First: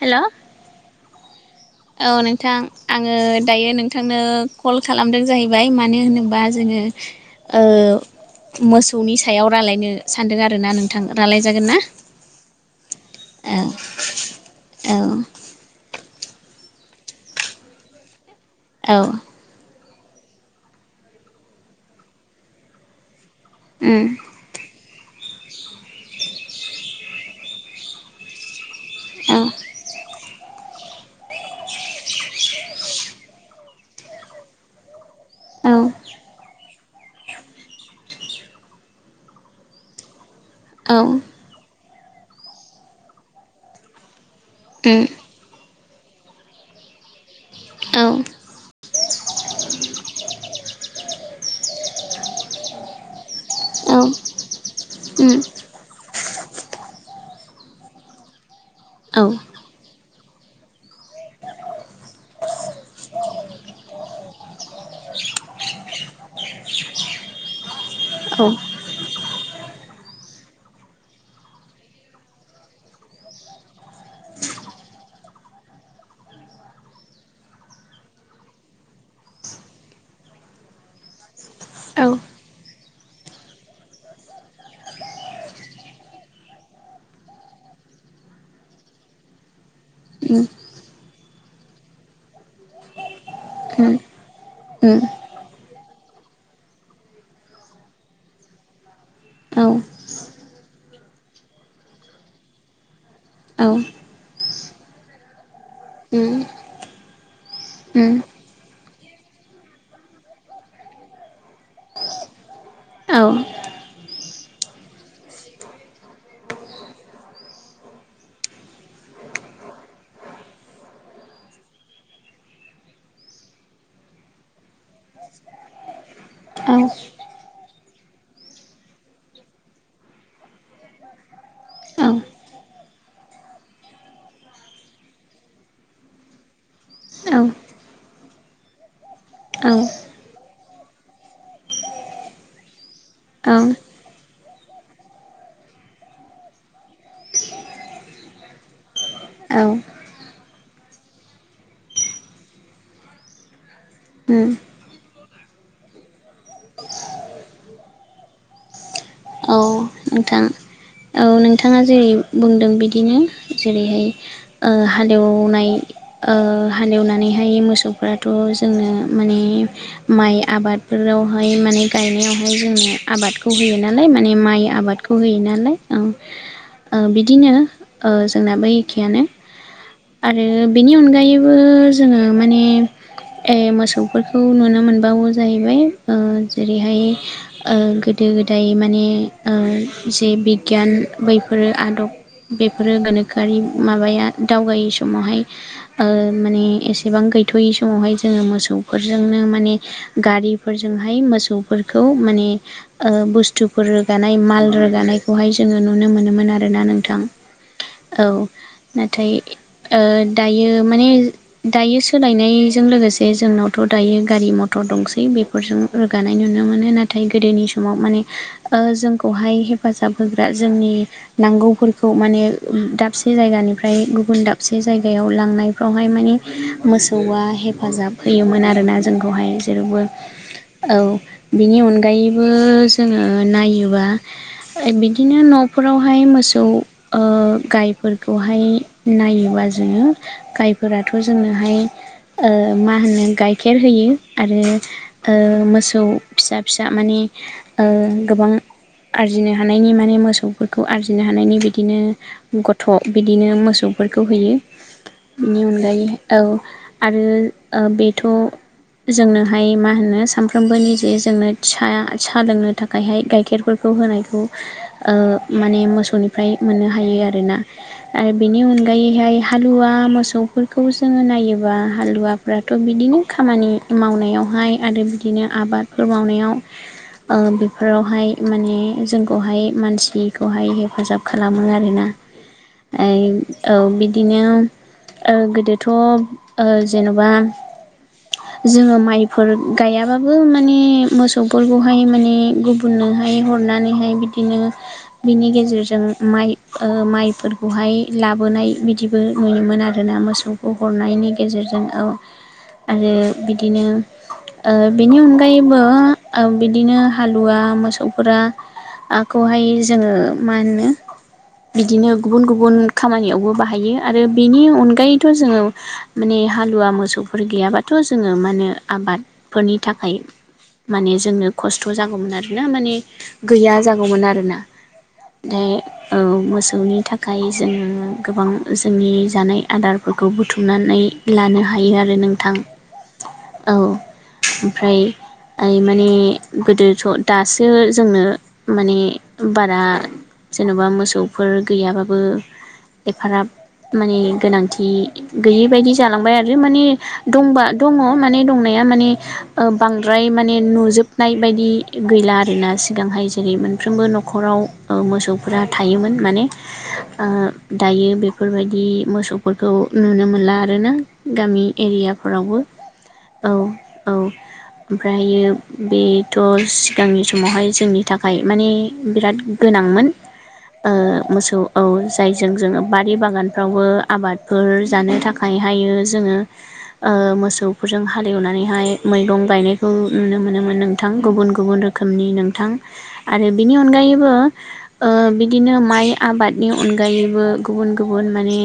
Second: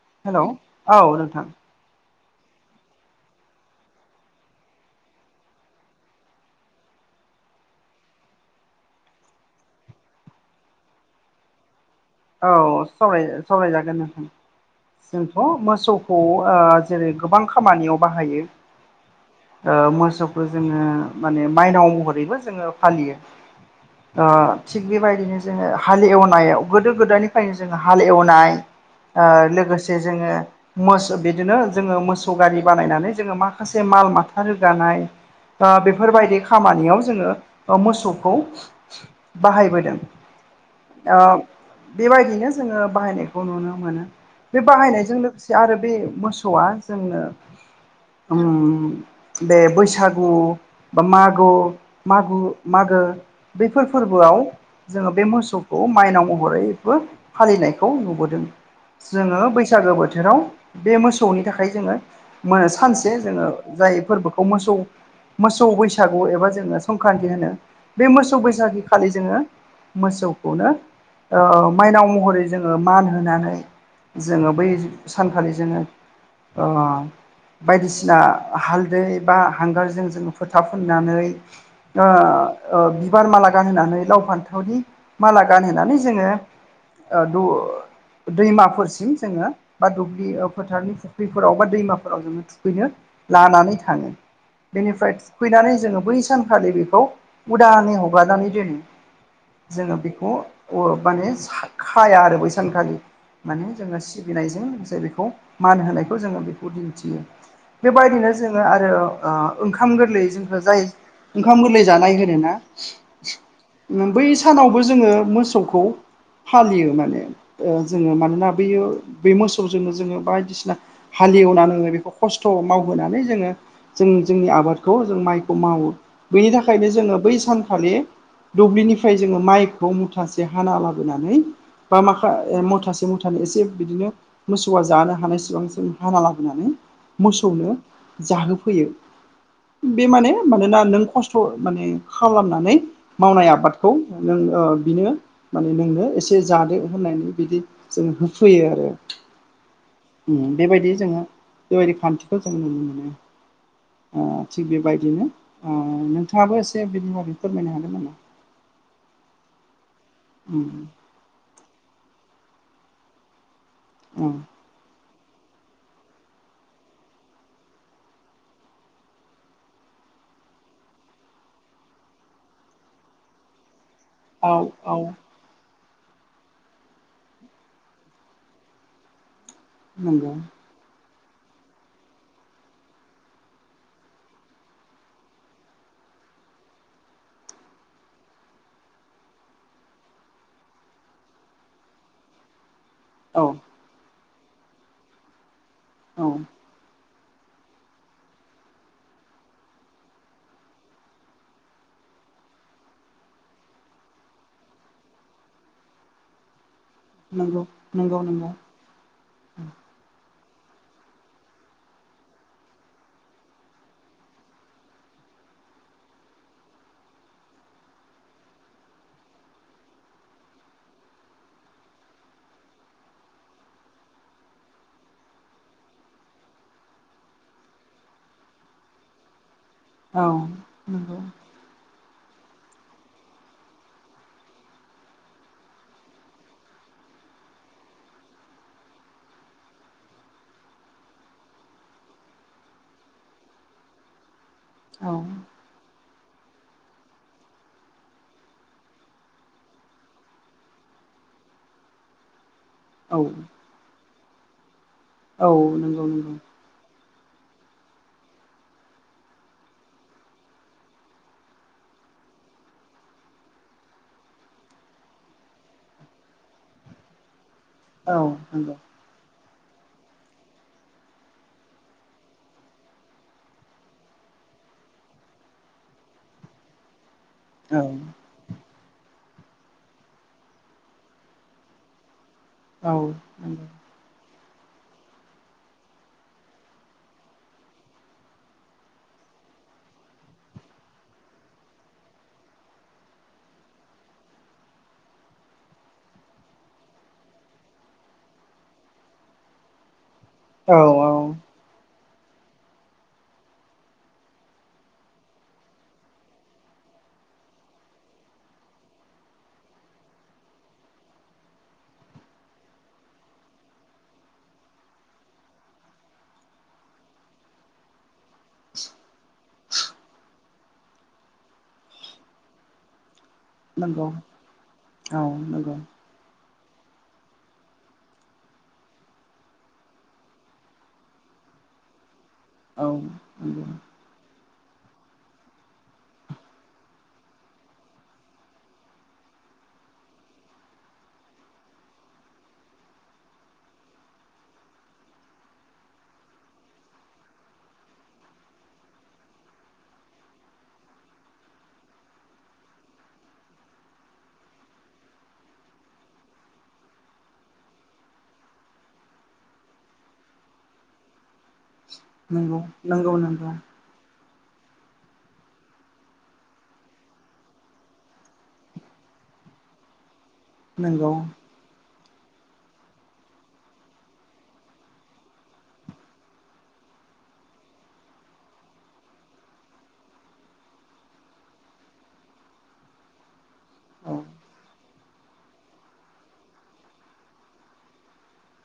हेल' hello ' औ नोंथां औ नोंथां आंङो दायो नोंथांनो कल खालामदों जाहैबाय मानो होनोबा जोंङो ओ मोसौनि सायाव रायलायनो सानदों आरो ना नोंथां रायज्लायजागोन ना औ सा औ सावराय जागोन नोंथां औ जोंथ' मोसौ खौ जेरै गोबां खामानियाव बाहायो औ मोसौखौ जोङो माने माइनाव महरैबो जोङो उम फालियो थिग बेबायदिनो जोङो हाले एवनायाव गोदो गोदायनिफ्रायनो जोङो हाल एवनाय औ लोगोसे जोङो मोस बिदिनो जोङो मोसौ गारि बानायनानै जोङो माखासे माल माथा रोगानाय औ बेफोर बायदि खामानियाव जोङो मोसौखौ बाहायबोदों औ बेबायदिनो जोङो बाहायनायखौ नुनो मोनो बे उम बाहायनायजों लोगोसे आरो बे मोसौआ जोंनो औ बे बैसागु बा मागो माग मागो बैफोर फोरबो उम बोआव जोङो बे मोसौखौ माइनाव महरैबो फालिनायखौ नुबोदों औ जोङो बैसागो बोथोराव बे मोसौनि थाखाय जोङो सानसे जोङो जाय फोरबोखौ मोसौ मोसौ बैसागु एबा जोङो संक्रान्ति होनो बे मोसौ औ बैसागु खालि जोङो मोसौखौनो माइनाव महरै जोङो मान होनानै जोङो बै सानखालि जोङो [unintelligible] बायदिसिना हालदै बा हांगारजों जोङो फोथा फुननानै औ बिबार माला गानहोनानै लाव फान्थावनि माला गानहोनानै जोङो [unintelligible] दैमाफोरसिम जोङो बा दुब्लि उम उम फोथारनि फुख्रिफोराव बा दैमाफोराव जोङो थुखैनो लानानै थाङो उम बेनिफ्राय थुखैनानै जोङो बै सानखालि बेखौ उदानै हगारनानै दोनो औ औ जोङो बेखौ माने खाया आरो बैसानखालि माने जोङो सिबिनायजों लोगोसे बेखौ मान होनायखौ उम जोङो बेखौ दिन्थियो उम बेबायदिनो जोङो आरो आरो ओंखाम गोरलै जोंखौ जाय ओंखाम गोरलै जानाय होनो ना औ बै सानावबो जोङो मोसौखौ फालियो माने जोङो मानना बयो बे मोसौजोंनो जोङो बायदिसिना हा लेवनानै बेखौ खस्थ' मावहोनानै जोङो जों जोंनि आबादखौ जों माइखौ मावो बेनि थाखायनो जोङो बै सानखालि दुब्लिनिफ्राय जोङो माइखौ मुथि एसे हाना लाबोनानै बा माखा मुथासे मुथानि एसे बिदिनो मोसौआ जानो हानाय सिबां जों हाना लाबोनानै मोसौनो जाहोफैयो औ बे माने मानोना नों खस्थ' माने खालामनानै मावनाय आबादखौ नों बिनो माने नोंनो एसेदो होननानै बिदि जों होफैयो आरो औ बेबायदि जोङो बेबायदि खान्थिखौ जों नुनो मोनो उम थिग बेबायदिनो नोंथाङाबो एसे बिनि बागै फोरमायनो हागोन नामा? औ नोंथां उम औ नोंथाङा जेरै बुंदों बिदिनो जेरैहाय औ हालेवनाय हालेवनानैहाय मोसौफ्राथ' जोंनो माने माइ आबादफोरावहाय माने गायनायावहाय जोंनो आबादखौ होयो ना ना माने माइ औ औ आबादखौ होयो नालाय औ बिदिनो जोंनाबो एखेयानो नंगौ आरो बेनि अनगायैबो जोङो माने मोसौफोरखौ नुनो मोनबावो जाहैबाय जेरैहाय गोदो दाय माने जे बिगियान बैफोरो आदब बे बेफोरो औ गोनोखोआरि माबाया दावगायै समावहाय औ माने एसे सेबां गैथ'यै समावहाय जोङो मोसौफोरजोंनो माने गारिफोरजोंहाय मोसौफोरखौ माने बुस्थुफोर रोगानाय माल रोगानायखौहाय जोङो नुनो मोनोमोन आरोना नों नोंथां नंगौ नंगौ औ नंगौ नाथाय दायो माने दायो सोलायनायजों लोगोसे जोंनावथ' दायो गारि मथर दंसै बेफोरजों रोगानाय नुनो मोनो नाथाय गोदोनि सम समाव माने जोंखौहाय हेफाजाब होग्रा जोंनि नांगौफोरखौ माने दाबसे जायगानिफ्राय गुबुन दाबसे जायगायाव लांनायफ्रावहाय मानि मोसौआ हेफाजाब होयोमोन आरोना जोंखौहाय जेरावबो औ औ नंगौ बिनि अनगायै जोङो नायोबा बिदिनो न'फोरावहाय मोसौ गायफोरखौहाय नायोबा जोङो गायफोराथ' जोंनोहाय मा होनो गाइखेर होयो औ आरो मोसौ फिसा फिसा माने गोबां आरजिनो हानायनि माने मोसौफोरखौ आरजिनो हानायनि बिदिनो गथ' औ बिदिनो मोसौफोरखौ होयो औ बेनि नंगौ अनगायै नंगौ औ आरो बेथ' जोंनोहाय मा होनो सानफ्रोमबो निजे जोंनो फिसा साहा लोंनो थाखायहाय गाइखेरफोरखौ होनायखौ माने मोसौनिफ्राय मोननो हायो आरोना औ आरो बिनि नंगौ अनगायैहाय हालुवा मोसौफोरखौ जोङो नायोबा हालुवाफ्राथ' बिदिनो खामानि मावनायाव हाय आरो बिदिनो आबादफोर मावनायाव औ बेफोरावहाय माने जोंखौहाय मानसिखौहाय हेफाजाब खालामो आरोना औ नंगौ औ बिदिनो गोदोथ' जेन'बा जोङो माइफोर गायाबाबो माने मोसौफोरखौ हाय माने गुबुननोहाय हरनानैहाय बिदिनो बिनि गेजेरजों माइ माइफोरखौहाय लाबोनाय बिदिबो नुयोमोन आरो दोना मोसौखौ औ औ हरनायनि गेजेरजों औ आरो बिदिनो बेनि अनगायैबो बिदिनो हालुवा मोसौफोराखौहाय जोङो मा होनो बिदिनो गुबुन गुबुन खामानियावबो बाहायो आरो बेनि अनगायैथ' जोङो माने हालुवा मोसौफोर गैयाबाथ' जोङो मा होने आबादफोरनि थाखाय माने जोंनो खस्थ' जागौमोन आरोना माने गैया नंगौ जागौमोन औ आरोना नंगौ ओमफ्राय मोसौ ननि थाखाय जोङो गोबां जोंनि जानाय आदारफोरखौ बुथुमनानै लानो हायोना हायो आरो नों औ ओमफ्राय ओइ माने गोदोथ' दासो जोंनो माने बारा जेन'बा मोसौफोर गैयाबाबो एफाराब माने गोनांथि गैयि बायदि जालांबाय आरो माने दंबा दङ माने दंनाया माने बांद्राय माने नुजोब नाय बायदि गैला आरोना सिगांहाय जेरै मोनफ्रोमबो न'खराव मोसौफोरा थायोमोन माने दायो बेफोरबायदि मोसौफोरखौ नुनो मोनला आरोना गामि एरियाफोरावबो नंगौ नंगौ औ नंगौ औ ओमफ्रायो बेथ' सिगांनि समावहाय जोंनि थाखाय माने बिराद गोनांमोन नंगौ मोसौआव जायजों जोङो बारि बागानफ्रावबो आबादफोर जानो थाखायहायो जोङो मोसौफोरजों हालेवनानैहाय मैगं गायनायखौ नुनो मोनोमोन नोंथां गुबुन गुबुन रोखोमनि नोंथां आरो बिनि औ अनगायैबो बिदिनो माइ आबादनि अनगायैबो गुबुन गुबुन माने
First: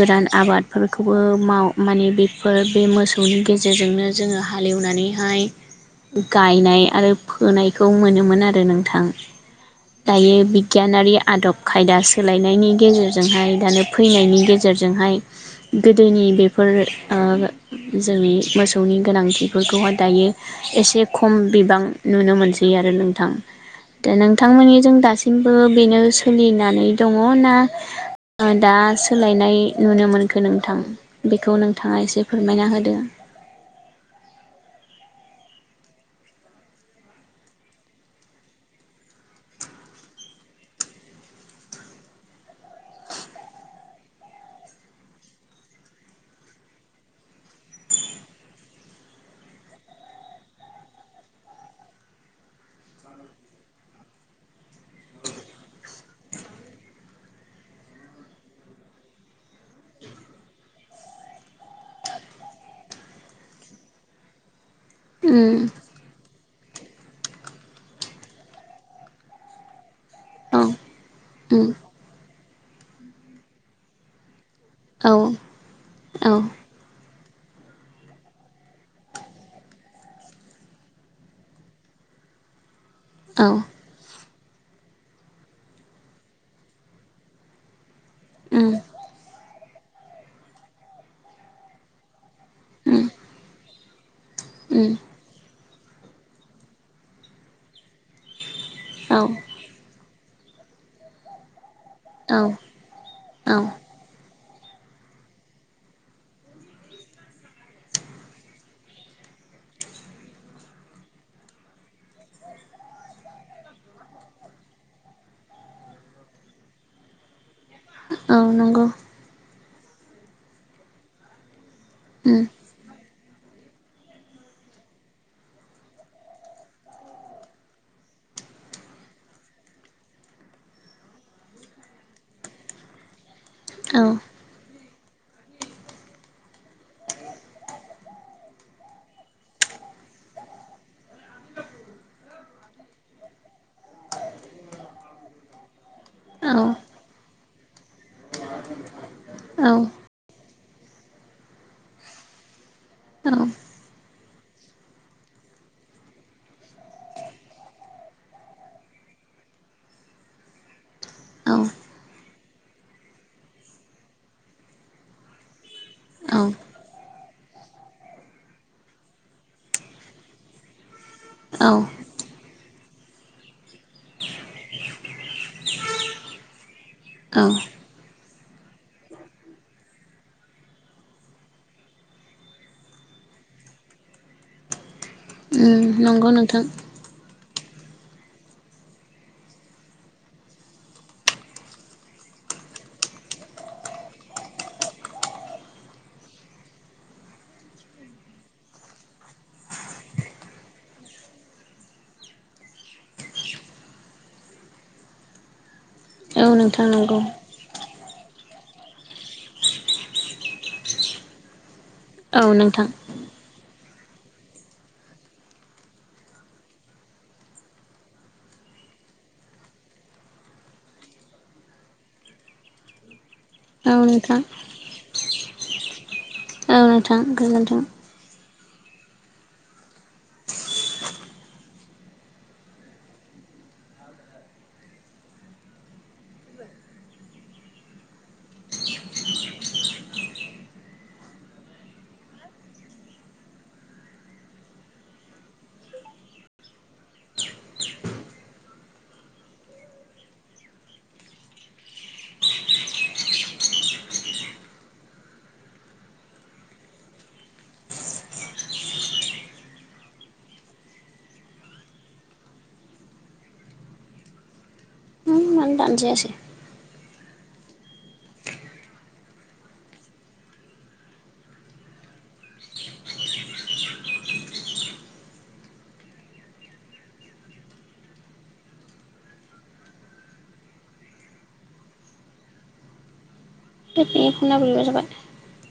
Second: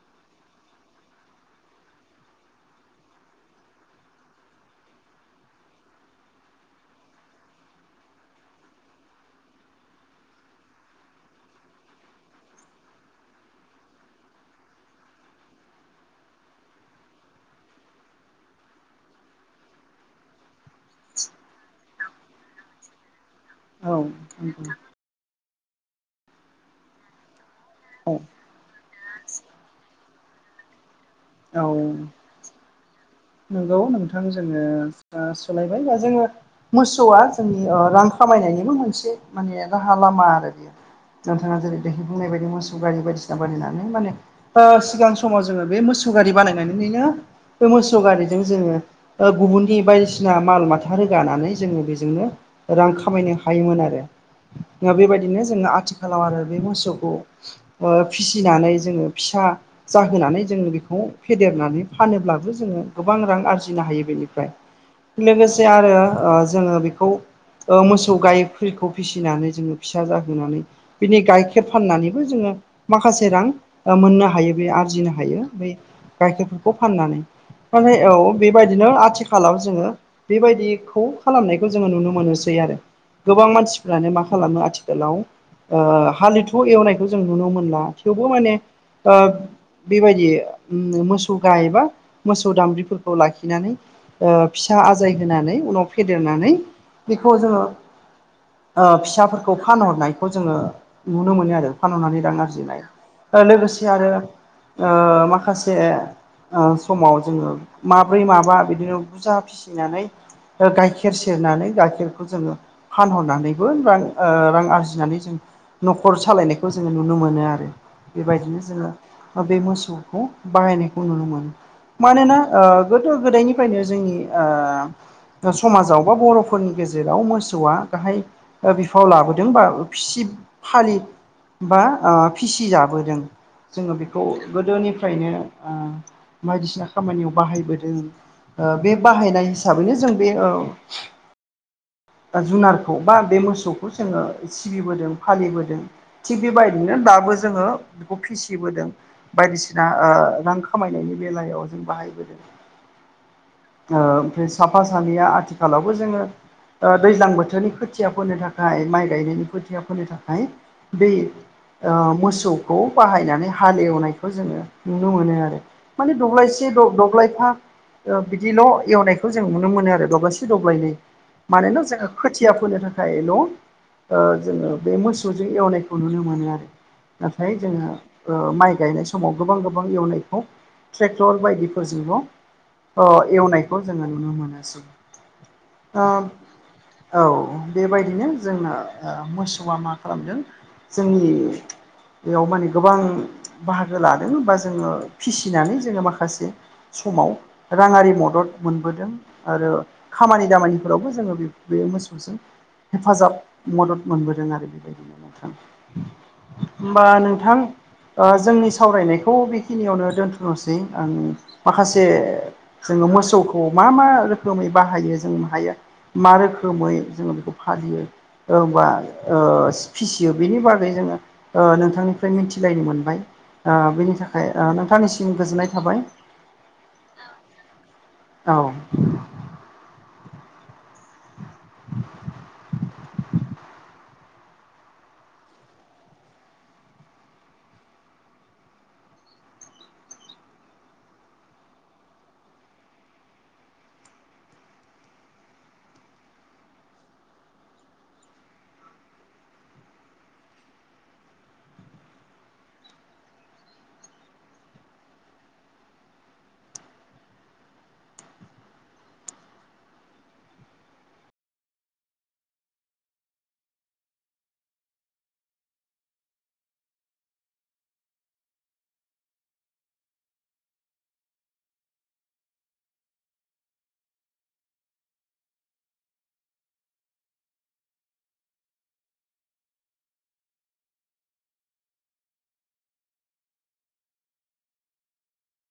गोदान आबादफोर हाखौबो माव माने बेफोर बे मोसौनि गेजेरजोंनो जोङो हालेवनानैहाय गायनाय आरो फोनायखौ मोनोमोन आरो नोंथां दायो बिगियानारि आदब खायदा सोलायनायनि गेजेरजोंहाय दानो फैनायनि गेजेरजों फोरजोंहाय गोदोनि बेफोर जोंनि मोसौनि गोनांथिफोरखौहाय दायो एसे खम बिबां नुनो मोनसै आरो नोंथां दा नंगौ नोंथांमोननिजों दासिमबो बेनो सोलिनानै दङ ना औ औ दा सोलायनाय नुनो मोनखो नोंथां बेखौ नोंथाङा एसे फोरमायना होदो नंगौ नोंथां जोङो सोलायबाय दा जोङो मोसौआ जोंनि रां खामायनाय नायनिबो मोनसे माने राहा लामा आरो बेयो नोंथाङा जेरै देहाय बुंनाय बायदि मोसौ गारि बायदिसिना बानायनानै माने सिगां समाव जोङो बे मोसौ सौ गारि बानायनानै बे मोसौ गारि जों गुबुननि बायदिसिना माल माथा रोगानानै जो बेजोंनो रां खामाय हायोमोन आरो बेबायदिनो जोङो आथिखालाव आरो बे मोसौखौ फिसिनानै जोङो फिसा फिसा जाहोनानै जोङो बेखौ फेदेरनानै फानोब्लाबो जोङो गोबां रां आरजिनो हायो बेनिफ्राय उम लोगोसे आरो जोङो बेखौ मोसौ गायखौ फिसिनानै जोङो फिसा जाहोनानै औ बिनि गाइखेर उम फाननानैबो जोङो माखासे रां मोननो हायो बे औ आरजिनो हायो बै औ गाइखेरफोरखौ फाननानै नाथाय औ बेबायदिनो आथिखालाव जोङो बेबायदिखौ खालामनायखौ जोङो नुनो मोनोसै आरो औ गोबां मानसिफ्रानो माखासे खालामो आथिखालाव हालिथ एवनायखौ जों नुनो मोनला थेवबो माने उम बेबायदि मोसौ गायबा मोसौ सौ उम दाम्रिफोरखौ लाखिनानै फिसा उम आजाय होनानै उनाव फेदेरनानै बेखौ जोङो औ फिसाफोरखौ फानहरनाय खौ जोङो नुनो मोनो आरो फानहनानै रां औ आरजिनाय औ लोगोसे आरो माखासे समाव जोङो माब्रै माबा बिदिनो बुरजा फिसिनानै गाइखेर सेरनानै गाइखेरखौ जोङो फानहरनानैबो रां रां आरजिनानै जों न'खर सालायनायखौ जोङो नुनो मोनो आरो औ बेबायदिनो नंगौ जोङो बे मोसौखौ बाहायनायखौ नुनो मोनो मानोना उम गोदो गोदायनिफ्रायनो जोंनि समाजाव बा बर'फोरनि गेजेराव मोसौआ गाहाय बिफाव लाबोदों बा फिसि फालि बा फिसिजाबोदों जोङो औ बेखौ गोदोनिफ्रायनो बायदिसिना खामानियाव बाहायबोदों बे बाहायनाय हिसाबैनो जों बे जुनारखौ बा बे मोसौखौ जोङो सिबिबोदों फालिबोदों थिग औ बेबायदिनो दाबो जोङो बेखौ फिसिबोदों औ बायदिसिना रां खामायनायनि बेलायाव जों बाहायबोदों ओमफ्राय साफा सानैया आथिखालावबो जोङो दैज्लां बोथोरनि खोथिया फोनो थाखाय माइ गायनायनि खोथिया फोनो थाखाय दै औ मोसौखौ बाहायनानै हालेवनायखौ जोङो नुनो मोनो आरो माने औ दब्लायसे द दब्लायफा ओ बिदिल' एवनायखौ जों नुनो मोनो आरो दब्लायसे दब्लायनै मानोना जों औ खोथि थिया फोनो थाखायल' ओ जोङो बे मोसौजों एवनायखौ नुनो मोनो आरो नाथाय जोङो ओ माइ गायनाय समाव गोबां गोबां एवनायखौ ट्रेक्टर बायदिफोरजोंल' अ एवनायखौ जोङो नुनो मोनोसै उम ओ नंगौ नोंथां औ बेबायदिनो जोंना ओ मोसौआ मा खालामदों जोंनि बेयाव माने गोबां बाहागो लादों बा जोङो फिसिनानै जोङो माखासे समाव राङारि मदद मोनबोदों आरो खामानि दामानिफोरावबो जोङो बे मोसौजों हेफाजाब मदद मोनबोदों आरो बेबायदिनो नोंथां औ नोंथां होमबा नंगौ नोंथां ओ जोंनि सावरायनायखौ बेखिनियावनो दोनथ'नोसै आं माखासे औ नोंथां जोङो मोसौखौ मा मा रोखोमै बाहायो जों हायो मा रोखोमै जोङो बेखौ फालियोबा ओ फिसियो बेनि बागै जोङो ओ नोंथांनिफ्राय मिथिलायनो मोनबाय आ औ बेनि नोंथां थाखाय आ नोंथांनिसिम गोजोननाय थाबाय औ नोंथां गोजोन्थों औ [inaudible] मानो दानजायासै बे फना बोरैबा जाबाय